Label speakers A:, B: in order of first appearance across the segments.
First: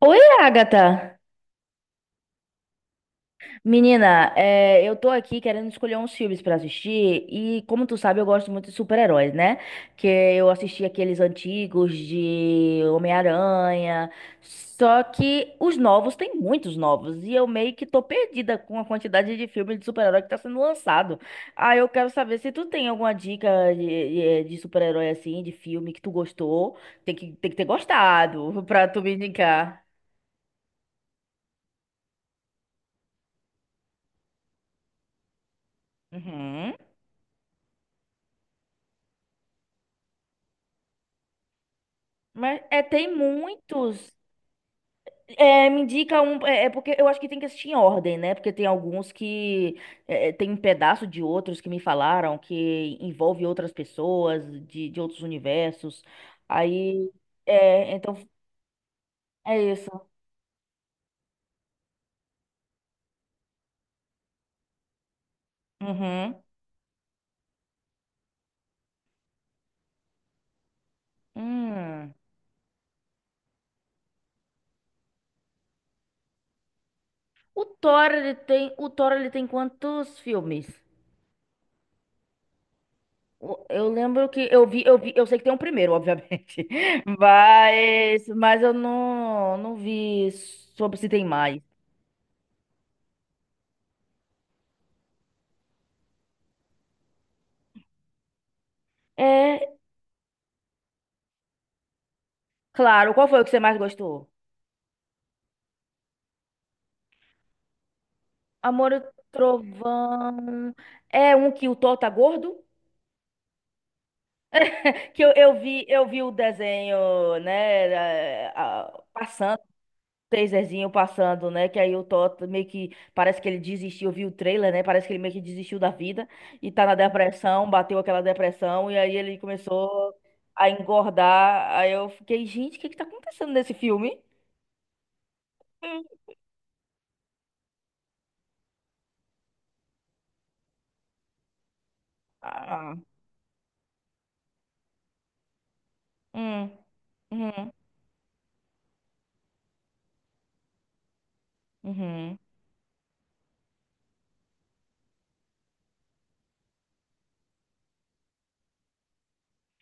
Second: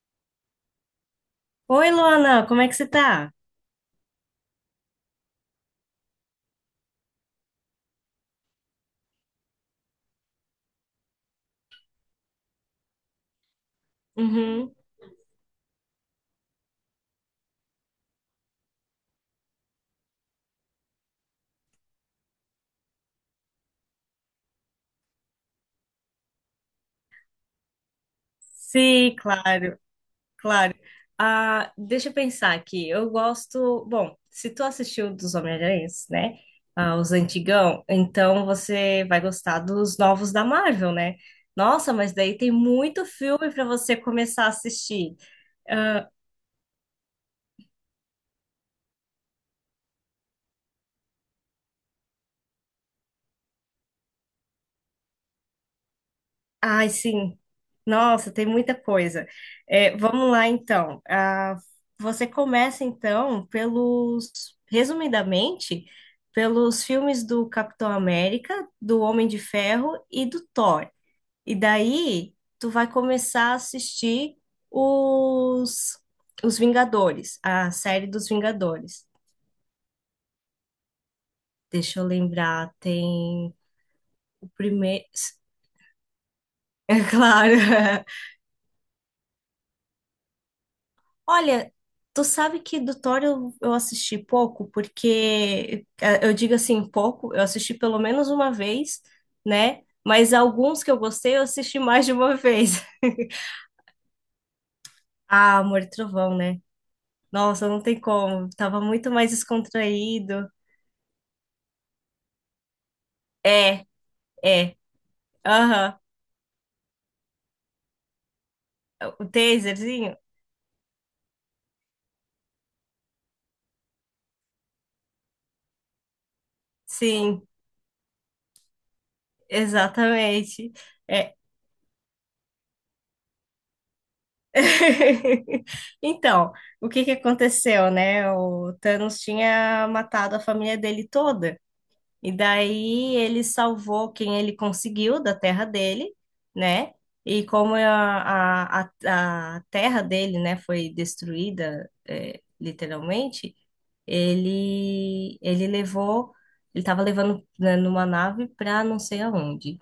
A: Oi, Agatha!
B: Oi, Luana, como é que você tá?
A: Menina, eu tô aqui querendo escolher uns filmes pra assistir e, como tu sabe, eu gosto muito de super-heróis, né? Que eu assisti aqueles antigos de Homem-Aranha,
B: Uhum.
A: só que os novos, tem muitos novos, e eu meio que tô perdida com a quantidade de filmes de super-herói que tá sendo lançado. Aí eu quero saber se tu tem alguma dica de super-herói assim, de filme que tu gostou, tem que ter gostado pra tu me
B: Sim, claro,
A: indicar.
B: claro. Ah, deixa eu pensar aqui. Eu gosto. Bom, se tu assistiu dos Homem-Aranhas, né?
A: Uhum.
B: Ah, os antigão, então você vai gostar dos novos da Marvel, né? Nossa, mas daí tem
A: Mas é,
B: muito
A: tem
B: filme pra você
A: muitos.
B: começar a assistir.
A: É, me indica um. É porque eu acho que tem que assistir em ordem, né? Porque tem alguns que tem um pedaço de outros que me falaram que envolve outras pessoas de outros universos.
B: Ai,
A: Aí.
B: sim.
A: É, então
B: Nossa, tem muita coisa.
A: é
B: É,
A: isso.
B: vamos lá, então. Ah, você começa, então, pelos, resumidamente,
A: Uhum.
B: pelos filmes do Capitão América, do Homem de Ferro e do Thor. E
A: Hum.
B: daí, tu vai começar a assistir os, os Vingadores,
A: O
B: a série
A: Thor,
B: dos
A: ele tem, o
B: Vingadores.
A: Thor, ele tem quantos filmes?
B: Deixa eu lembrar, tem
A: Eu lembro
B: o
A: que eu
B: primeiro.
A: vi, eu sei que tem um primeiro, obviamente,
B: É claro.
A: mas eu não vi sobre se tem mais.
B: Olha, tu sabe que do Thor eu assisti pouco, porque eu digo assim, pouco, eu assisti pelo menos uma vez,
A: É,
B: né? Mas alguns que eu gostei, eu assisti mais de uma vez.
A: claro. Qual foi o que você mais gostou?
B: Ah, Amor e Trovão, né? Nossa, não tem como. Tava
A: Amor, e
B: muito mais descontraído.
A: Trovão. É um que o Thor tá gordo?
B: É, é.
A: Que
B: Aham.
A: eu vi o desenho, né?
B: O
A: Passando, o
B: taserzinho?
A: taserzinho passando, né? Que aí o Thor meio que parece que ele desistiu. Eu vi o trailer, né? Parece que ele meio que desistiu da vida e tá na
B: Sim,
A: depressão, bateu aquela depressão, e aí ele começou a
B: exatamente. É,
A: engordar. Aí eu fiquei, gente, o que que tá acontecendo nesse filme? Hum.
B: Então, o que que aconteceu, né? O Thanos tinha matado a família dele toda, e
A: Ah,
B: daí ele salvou quem ele conseguiu da terra dele,
A: hum,
B: né? E
A: uhum,
B: como a terra dele, né, foi destruída,
A: uhum.
B: é, literalmente, ele levou, ele estava levando né, numa nave para não sei aonde.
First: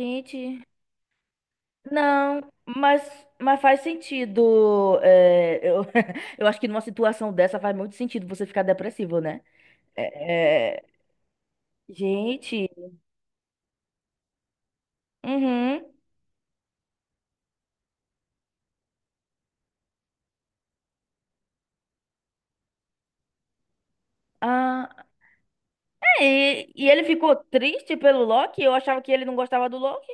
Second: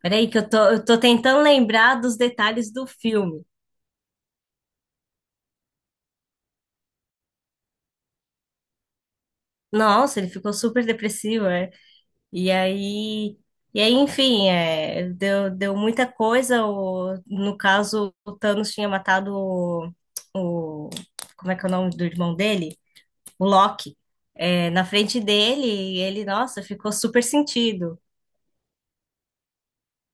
B: Peraí, que eu tô, eu tô tentando lembrar dos
A: Não,
B: detalhes do
A: mas,
B: filme.
A: mas faz sentido. Eu acho que numa situação dessa faz muito sentido você ficar depressivo, né?
B: Nossa, ele ficou
A: É, é,
B: super depressivo, é. E
A: gente,
B: aí, e aí, enfim, é, deu
A: uhum,
B: muita coisa. O, no caso, o Thanos tinha matado o- como é que é o nome do irmão dele? O Loki. É, na
A: ah,
B: frente dele, e ele, nossa,
A: e
B: ficou
A: ele
B: super
A: ficou triste
B: sentido.
A: pelo Loki? Eu achava que ele não gostava do Loki.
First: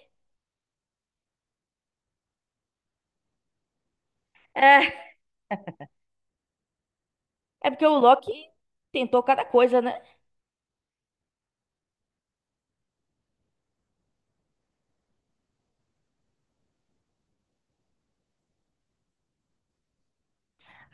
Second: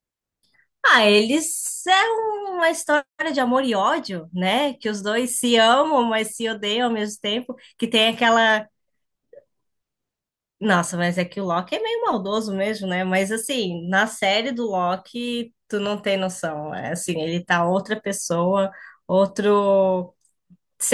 B: Ah, eles é uma história de amor e ódio, né? Que
A: É,
B: os dois se amam, mas se odeiam ao mesmo tempo.
A: é porque
B: Que
A: o
B: tem
A: Loki
B: aquela
A: tentou cada coisa, né?
B: Nossa, mas é que o Loki é meio maldoso mesmo, né? Mas assim, na série do Loki, tu não tem noção. É assim, ele tá outra pessoa, outro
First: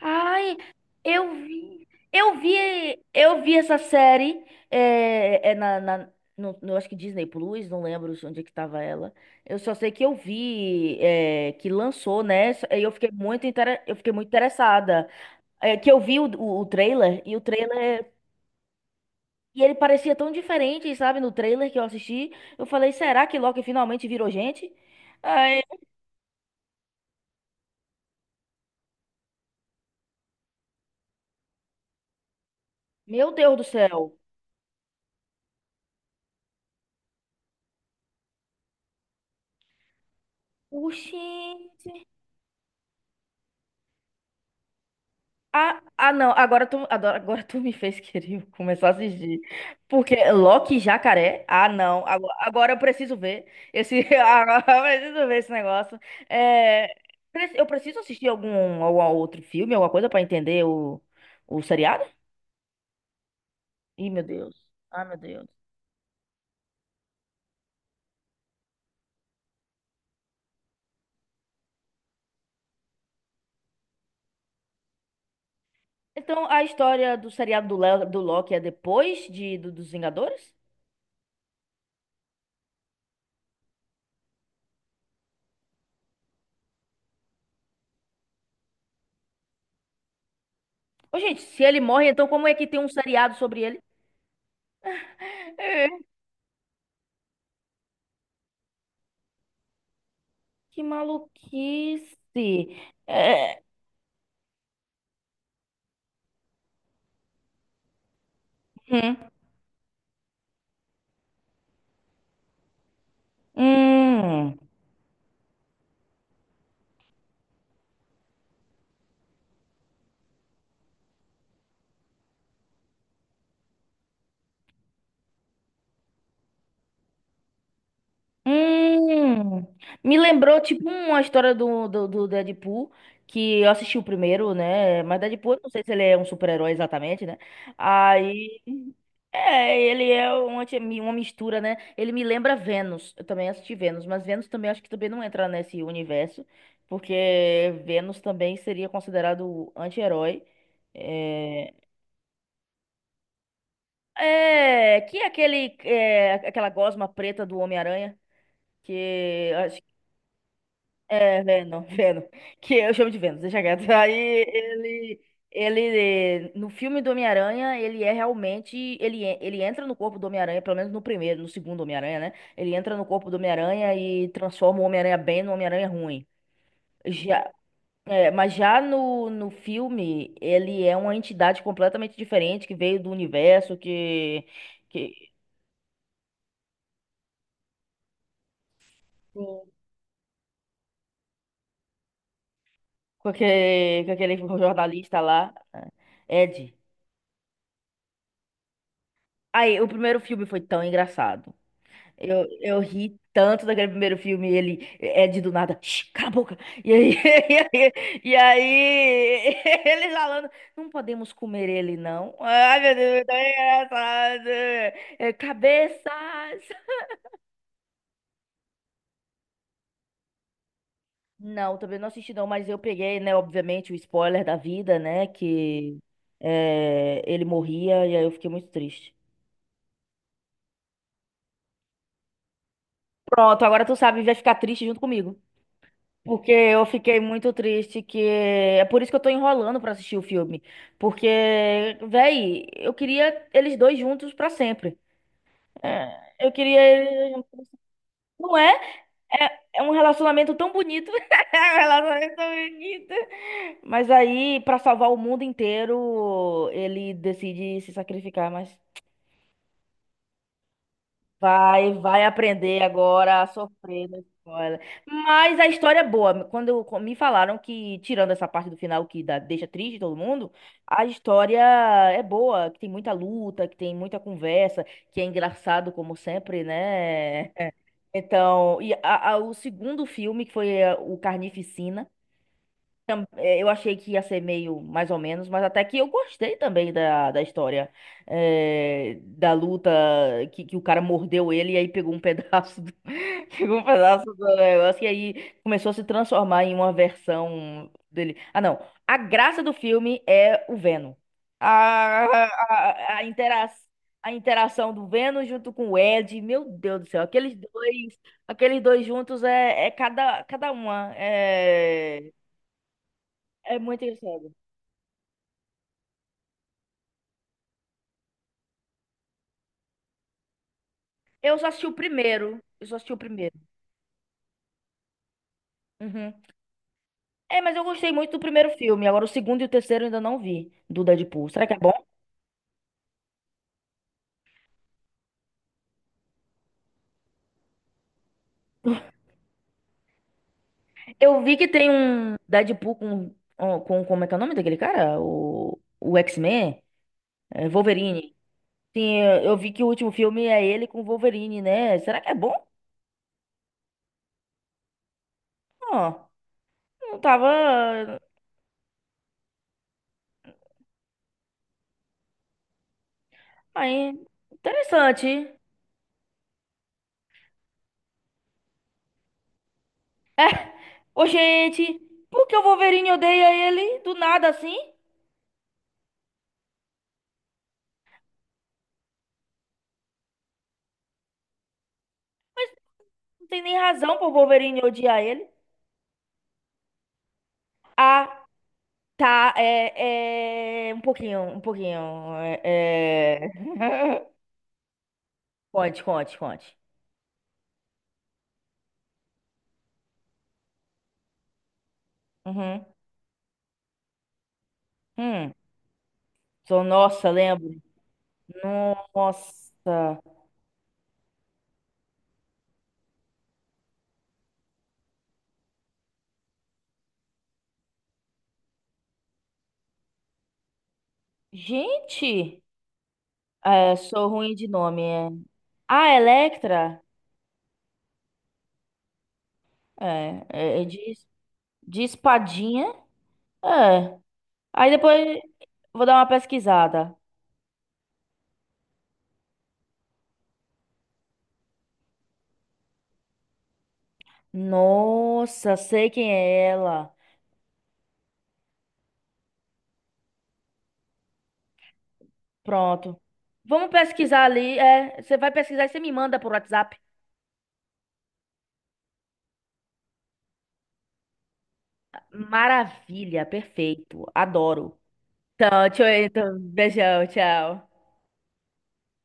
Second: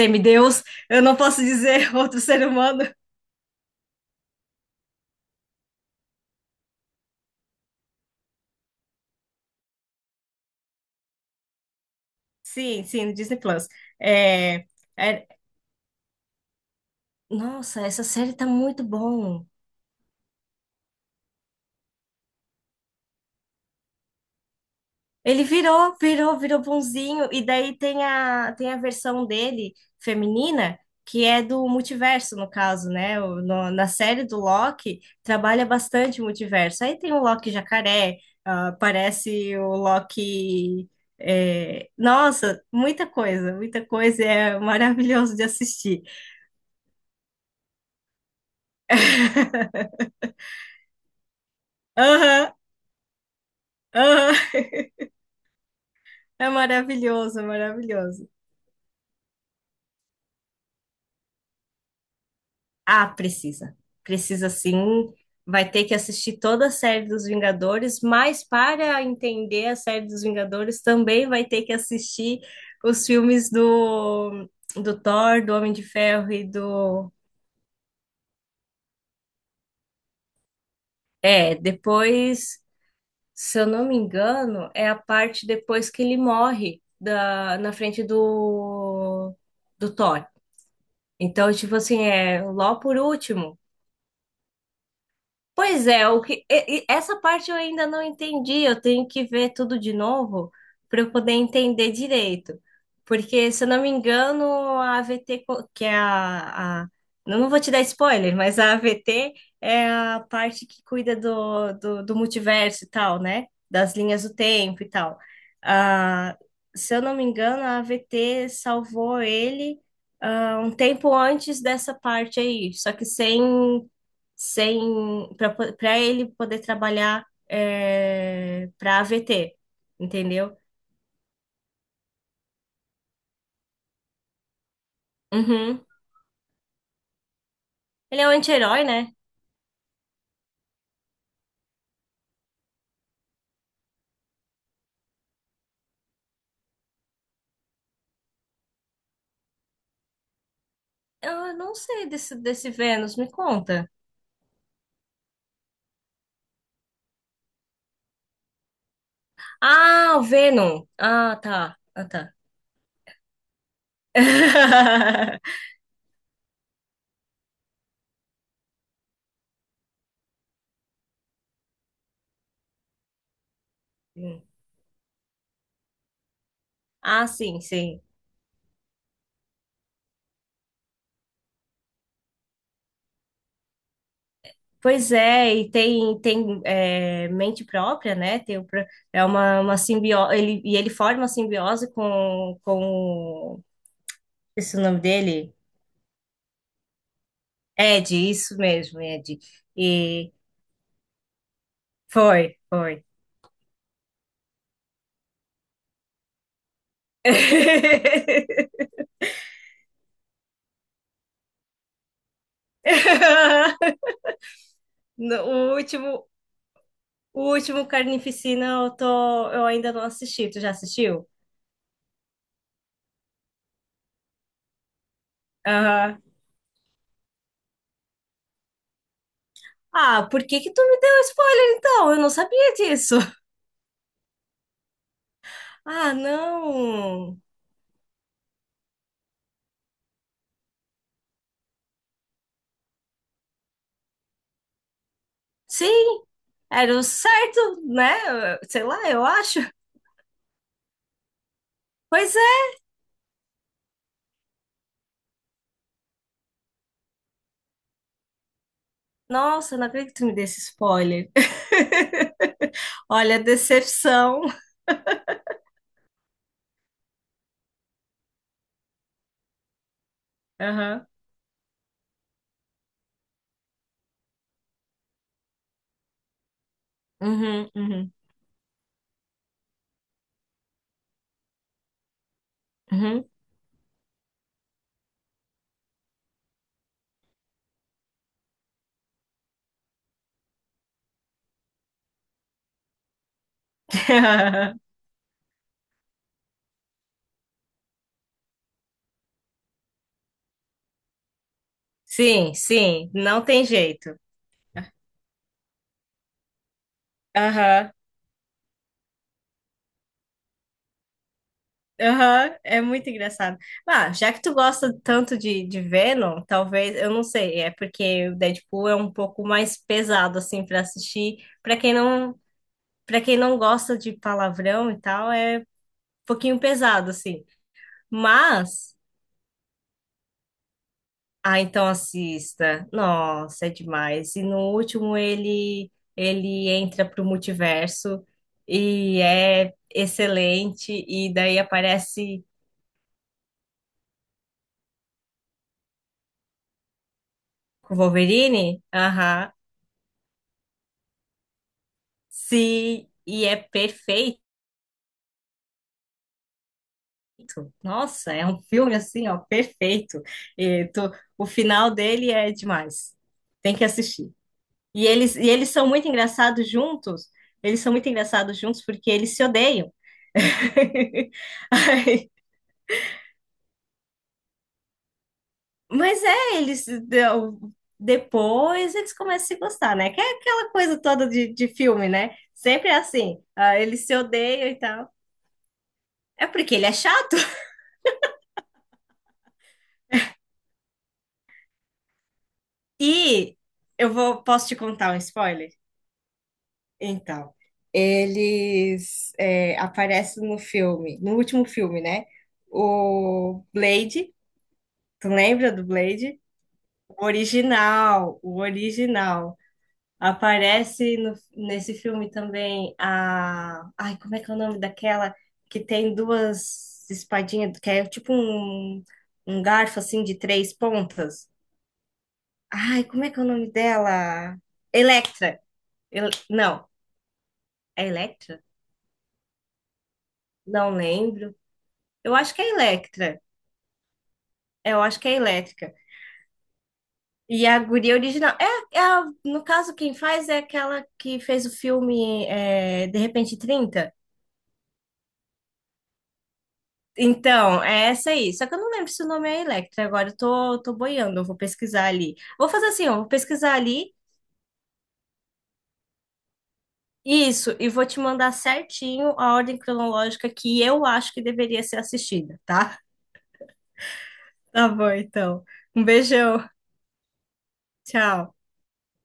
A: Ai,
B: eu não posso dizer outro ser humano.
A: eu vi essa série é, é na, na no, no- acho que Disney Plus, não lembro onde é que tava ela. Eu só sei que que lançou, né? E
B: Sim, sim, no Disney Plus.
A: eu fiquei muito
B: É,
A: interessada.
B: é-
A: É, que eu vi o
B: nossa, essa
A: trailer
B: série tá muito bom.
A: e ele parecia tão diferente, sabe? No trailer que eu assisti, eu falei, será que Loki finalmente virou gente?
B: Ele
A: Ai,
B: virou bonzinho. E daí tem a versão dele, feminina, que é do multiverso, no caso, né?
A: meu
B: O-
A: Deus do
B: no- na
A: céu.
B: série do Loki, trabalha bastante o multiverso. Aí tem o Loki jacaré, ah, aparece o Loki.
A: Oxi.
B: É, nossa, muita coisa, muita coisa. É maravilhoso de
A: Ah,
B: assistir.
A: ah, não, agora, tu me fez querer começar a assistir. Porque Loki e Jacaré? Ah, não,
B: Aham,
A: agora eu preciso ver esse,
B: aham.
A: agora eu preciso ver esse negócio.
B: É
A: É,
B: maravilhoso, é
A: eu preciso assistir
B: maravilhoso.
A: algum, algum outro filme, alguma coisa pra entender o seriado?
B: Ah, precisa.
A: Ih, meu
B: Precisa
A: Deus. Ah,
B: sim.
A: meu Deus.
B: Vai ter que assistir toda a série dos Vingadores, mas para entender a série dos Vingadores também vai ter que assistir os filmes do, do Thor, do Homem de Ferro e
A: Então, a
B: do.
A: história do seriado do Loki é depois dos Vingadores?
B: É, depois, se eu não me engano, é a parte depois que ele morre da, na frente do, do Thor.
A: Ô, gente,
B: Então,
A: se
B: tipo
A: ele
B: assim,
A: morre, então
B: é
A: como
B: o
A: é que
B: Ló
A: tem um
B: por
A: seriado
B: último.
A: sobre ele?
B: Pois
A: É.
B: é, o que, e essa parte eu ainda não entendi. Eu tenho que ver tudo de novo
A: Que
B: para eu poder entender
A: maluquice.
B: direito. Porque,
A: É,
B: se eu não me engano, a AVT, co- que é a eu Não vou te dar spoiler, mas a
A: hum,
B: AVT é a parte que cuida do, do multiverso e tal, né? Das linhas do
A: hum,
B: tempo e tal. Ah, se eu não me engano, a AVT salvou ele, ah, um tempo antes dessa parte aí. Só que sem para ele poder trabalhar é, para AVT,
A: hum. Me
B: entendeu?
A: lembrou, tipo, uma história do Deadpool, que eu assisti o primeiro, né? Mas Deadpool, eu não sei
B: Uhum.
A: se ele é um super-herói exatamente, né?
B: Ele é um
A: Aí,
B: anti-herói, né?
A: é, ele é uma mistura, né? Ele me lembra Vênus. Eu também assisti Vênus, mas Vênus também acho que também não entra nesse universo, porque Vênus também seria considerado anti-herói.
B: Eu
A: É,
B: não sei desse, desse Vênus, me conta.
A: que é aquele, é, aquela gosma preta do Homem-Aranha que...
B: Ah, o Venom. Ah,
A: É,
B: tá.
A: Venom,
B: Ah,
A: Venom.
B: tá.
A: Que eu chamo de Venom, deixa quieto. Aí ele, ele, no filme do Homem-Aranha, ele é realmente, ele entra no corpo do Homem-Aranha, pelo menos no primeiro, no segundo Homem-Aranha, né? Ele entra no corpo do Homem-Aranha e transforma o Homem-Aranha bem no Homem-Aranha ruim.
B: Ah,
A: Já,
B: sim, sim.
A: é, mas já no filme, ele é uma entidade completamente diferente, que veio do universo,
B: Pois
A: que,
B: é, e tem, tem é, mente própria, né? Tem, o pro- é uma simbiose, ele, e ele forma uma simbiose com...
A: com aquele
B: Esse é o nome
A: jornalista lá,
B: dele?
A: né? Ed.
B: Ed, isso mesmo, Ed.
A: Aí, o primeiro
B: E
A: filme foi tão engraçado.
B: foi,
A: Eu
B: foi.
A: ri tanto daquele primeiro filme, ele é de do nada, "Shh, cala a boca." E aí, e aí, ele falando, não podemos comer ele, não. Ai, meu Deus, então é tão engraçado. É,
B: No-
A: Cabeças!
B: o último Carnificina eu tô, eu ainda não assisti. Tu já assistiu?
A: Não, também não assisti não, mas eu peguei, né, obviamente, o spoiler da vida, né, que
B: Aham.
A: é, ele morria, e aí eu fiquei muito triste.
B: Ah, por que que tu me deu spoiler então? Eu não sabia disso.
A: Pronto, agora tu sabe, vai ficar triste junto comigo.
B: Ah,
A: Porque eu fiquei
B: não.
A: muito triste, que é por isso que eu tô enrolando pra assistir o filme, porque véi, eu queria eles dois juntos pra sempre.
B: Sim,
A: É, eu queria
B: era o
A: eles juntos.
B: certo, né?
A: Não é?
B: Sei lá, eu
A: É,
B: acho.
A: é um relacionamento tão bonito. É um
B: Pois
A: relacionamento tão
B: é.
A: bonito. Mas aí, pra salvar o mundo inteiro, ele decide se sacrificar, mas...
B: Nossa, não acredito que tu me desse spoiler.
A: Vai, vai aprender
B: Olha a
A: agora a sofrer na
B: decepção.
A: escola. Mas a história é boa. Me falaram que, tirando essa parte do final que dá- deixa triste todo mundo, a
B: Aham.
A: história é boa, que tem muita luta, que tem muita conversa, que é engraçado como sempre, né?
B: Uhum, uhum.
A: Então, e o segundo filme, que foi o Carnificina...
B: Uhum.
A: Eu achei que ia ser meio mais ou menos, mas até que eu gostei também da história. É, da luta que o cara mordeu ele e aí pegou um pedaço do, pegou um pedaço do negócio e aí começou a se transformar em uma versão dele. Ah, não. A graça do filme é o Venom.
B: Sim, sim,
A: A,
B: não tem
A: intera
B: jeito.
A: a interação do Venom junto com o Ed, meu Deus do céu,
B: Aham,
A: aqueles dois juntos é, cada uma. É,
B: aham, é muito engraçado.
A: é muito
B: Ah, já que
A: engraçado.
B: tu gosta tanto de Venom, talvez, eu não sei, é porque o Deadpool é um pouco mais pesado, assim, pra assistir.
A: Eu só
B: Pra
A: assisti o
B: quem não,
A: primeiro. Eu só assisti o
B: para quem não
A: primeiro.
B: gosta de palavrão e tal, é um
A: Uhum.
B: pouquinho pesado, assim.
A: É, mas eu gostei muito do primeiro
B: Mas.
A: filme. Agora o segundo e o terceiro eu ainda não vi do Deadpool.
B: Ah,
A: Será que é
B: então
A: bom?
B: assista. Nossa, é demais. E no último ele entra pro multiverso e é excelente e
A: Eu vi
B: daí
A: que tem um
B: aparece
A: Deadpool como é que é o nome daquele cara? O X-Men? É,
B: com o
A: Wolverine.
B: Wolverine.
A: Sim,
B: Aham.
A: eu vi que o último filme é ele com o Wolverine, né? Será que é bom?
B: Sim, e é perfeito.
A: Ó, não tava.
B: Nossa, é um filme assim, ó, perfeito. E tu- o final dele é demais. Tem que
A: Aí,
B: assistir. E eles e
A: interessante.
B: eles são muito engraçados juntos. Eles são muito engraçados juntos porque eles se odeiam.
A: Ô, gente,
B: Aí
A: por que o Wolverine odeia ele do nada assim?
B: Mas é, eles deu- depois eles começam a se gostar, né? Que é aquela coisa toda de filme, né? Sempre é assim,
A: Não tem nem
B: ah, eles se
A: razão pro
B: odeiam e
A: Wolverine
B: tal.
A: odiar ele.
B: É porque ele é chato.
A: Ah, tá. É, é... Um pouquinho, um pouquinho. É...
B: E eu
A: é.
B: vou, posso te contar um spoiler?
A: Conte, conte, conte.
B: Então, eles é, aparecem no filme, no último filme, né?
A: Uhum.
B: O Blade, tu
A: Hum.
B: lembra do Blade?
A: Sou,
B: O
A: nossa, lembro.
B: original, o original.
A: Nossa.
B: Aparece no- nesse filme também a. Ai, como é que é o nome daquela que tem duas espadinhas, que é tipo um, um garfo assim de três pontas?
A: Gente,
B: Ai, como é que é o nome
A: é,
B: dela?
A: sou ruim de nome. É.
B: Electra.
A: Ah,
B: Ele- Não,
A: Electra?
B: é Electra?
A: É
B: Não lembro.
A: de
B: Eu acho que é
A: espadinha.
B: Electra.
A: É. Aí
B: É, eu acho que é
A: depois
B: Elétrica.
A: vou dar uma pesquisada.
B: E a guria original. É, é a- no caso, quem faz é aquela que fez o filme é, De Repente 30.
A: Nossa, sei quem é ela.
B: Então, é essa aí. Só que eu não lembro se o nome é Electra. Agora eu tô, tô boiando, eu vou pesquisar ali. Vou fazer assim, ó,
A: Pronto.
B: vou pesquisar
A: Vamos
B: ali.
A: pesquisar ali. É, você vai pesquisar e você me manda por WhatsApp.
B: Isso, e vou te mandar certinho a ordem cronológica que eu acho que deveria ser assistida, tá?
A: Maravilha, perfeito.
B: Tá
A: Adoro.
B: bom, então.
A: Então,
B: Um
A: tchau, então,
B: beijão.
A: beijão, tchau.
B: Tchau.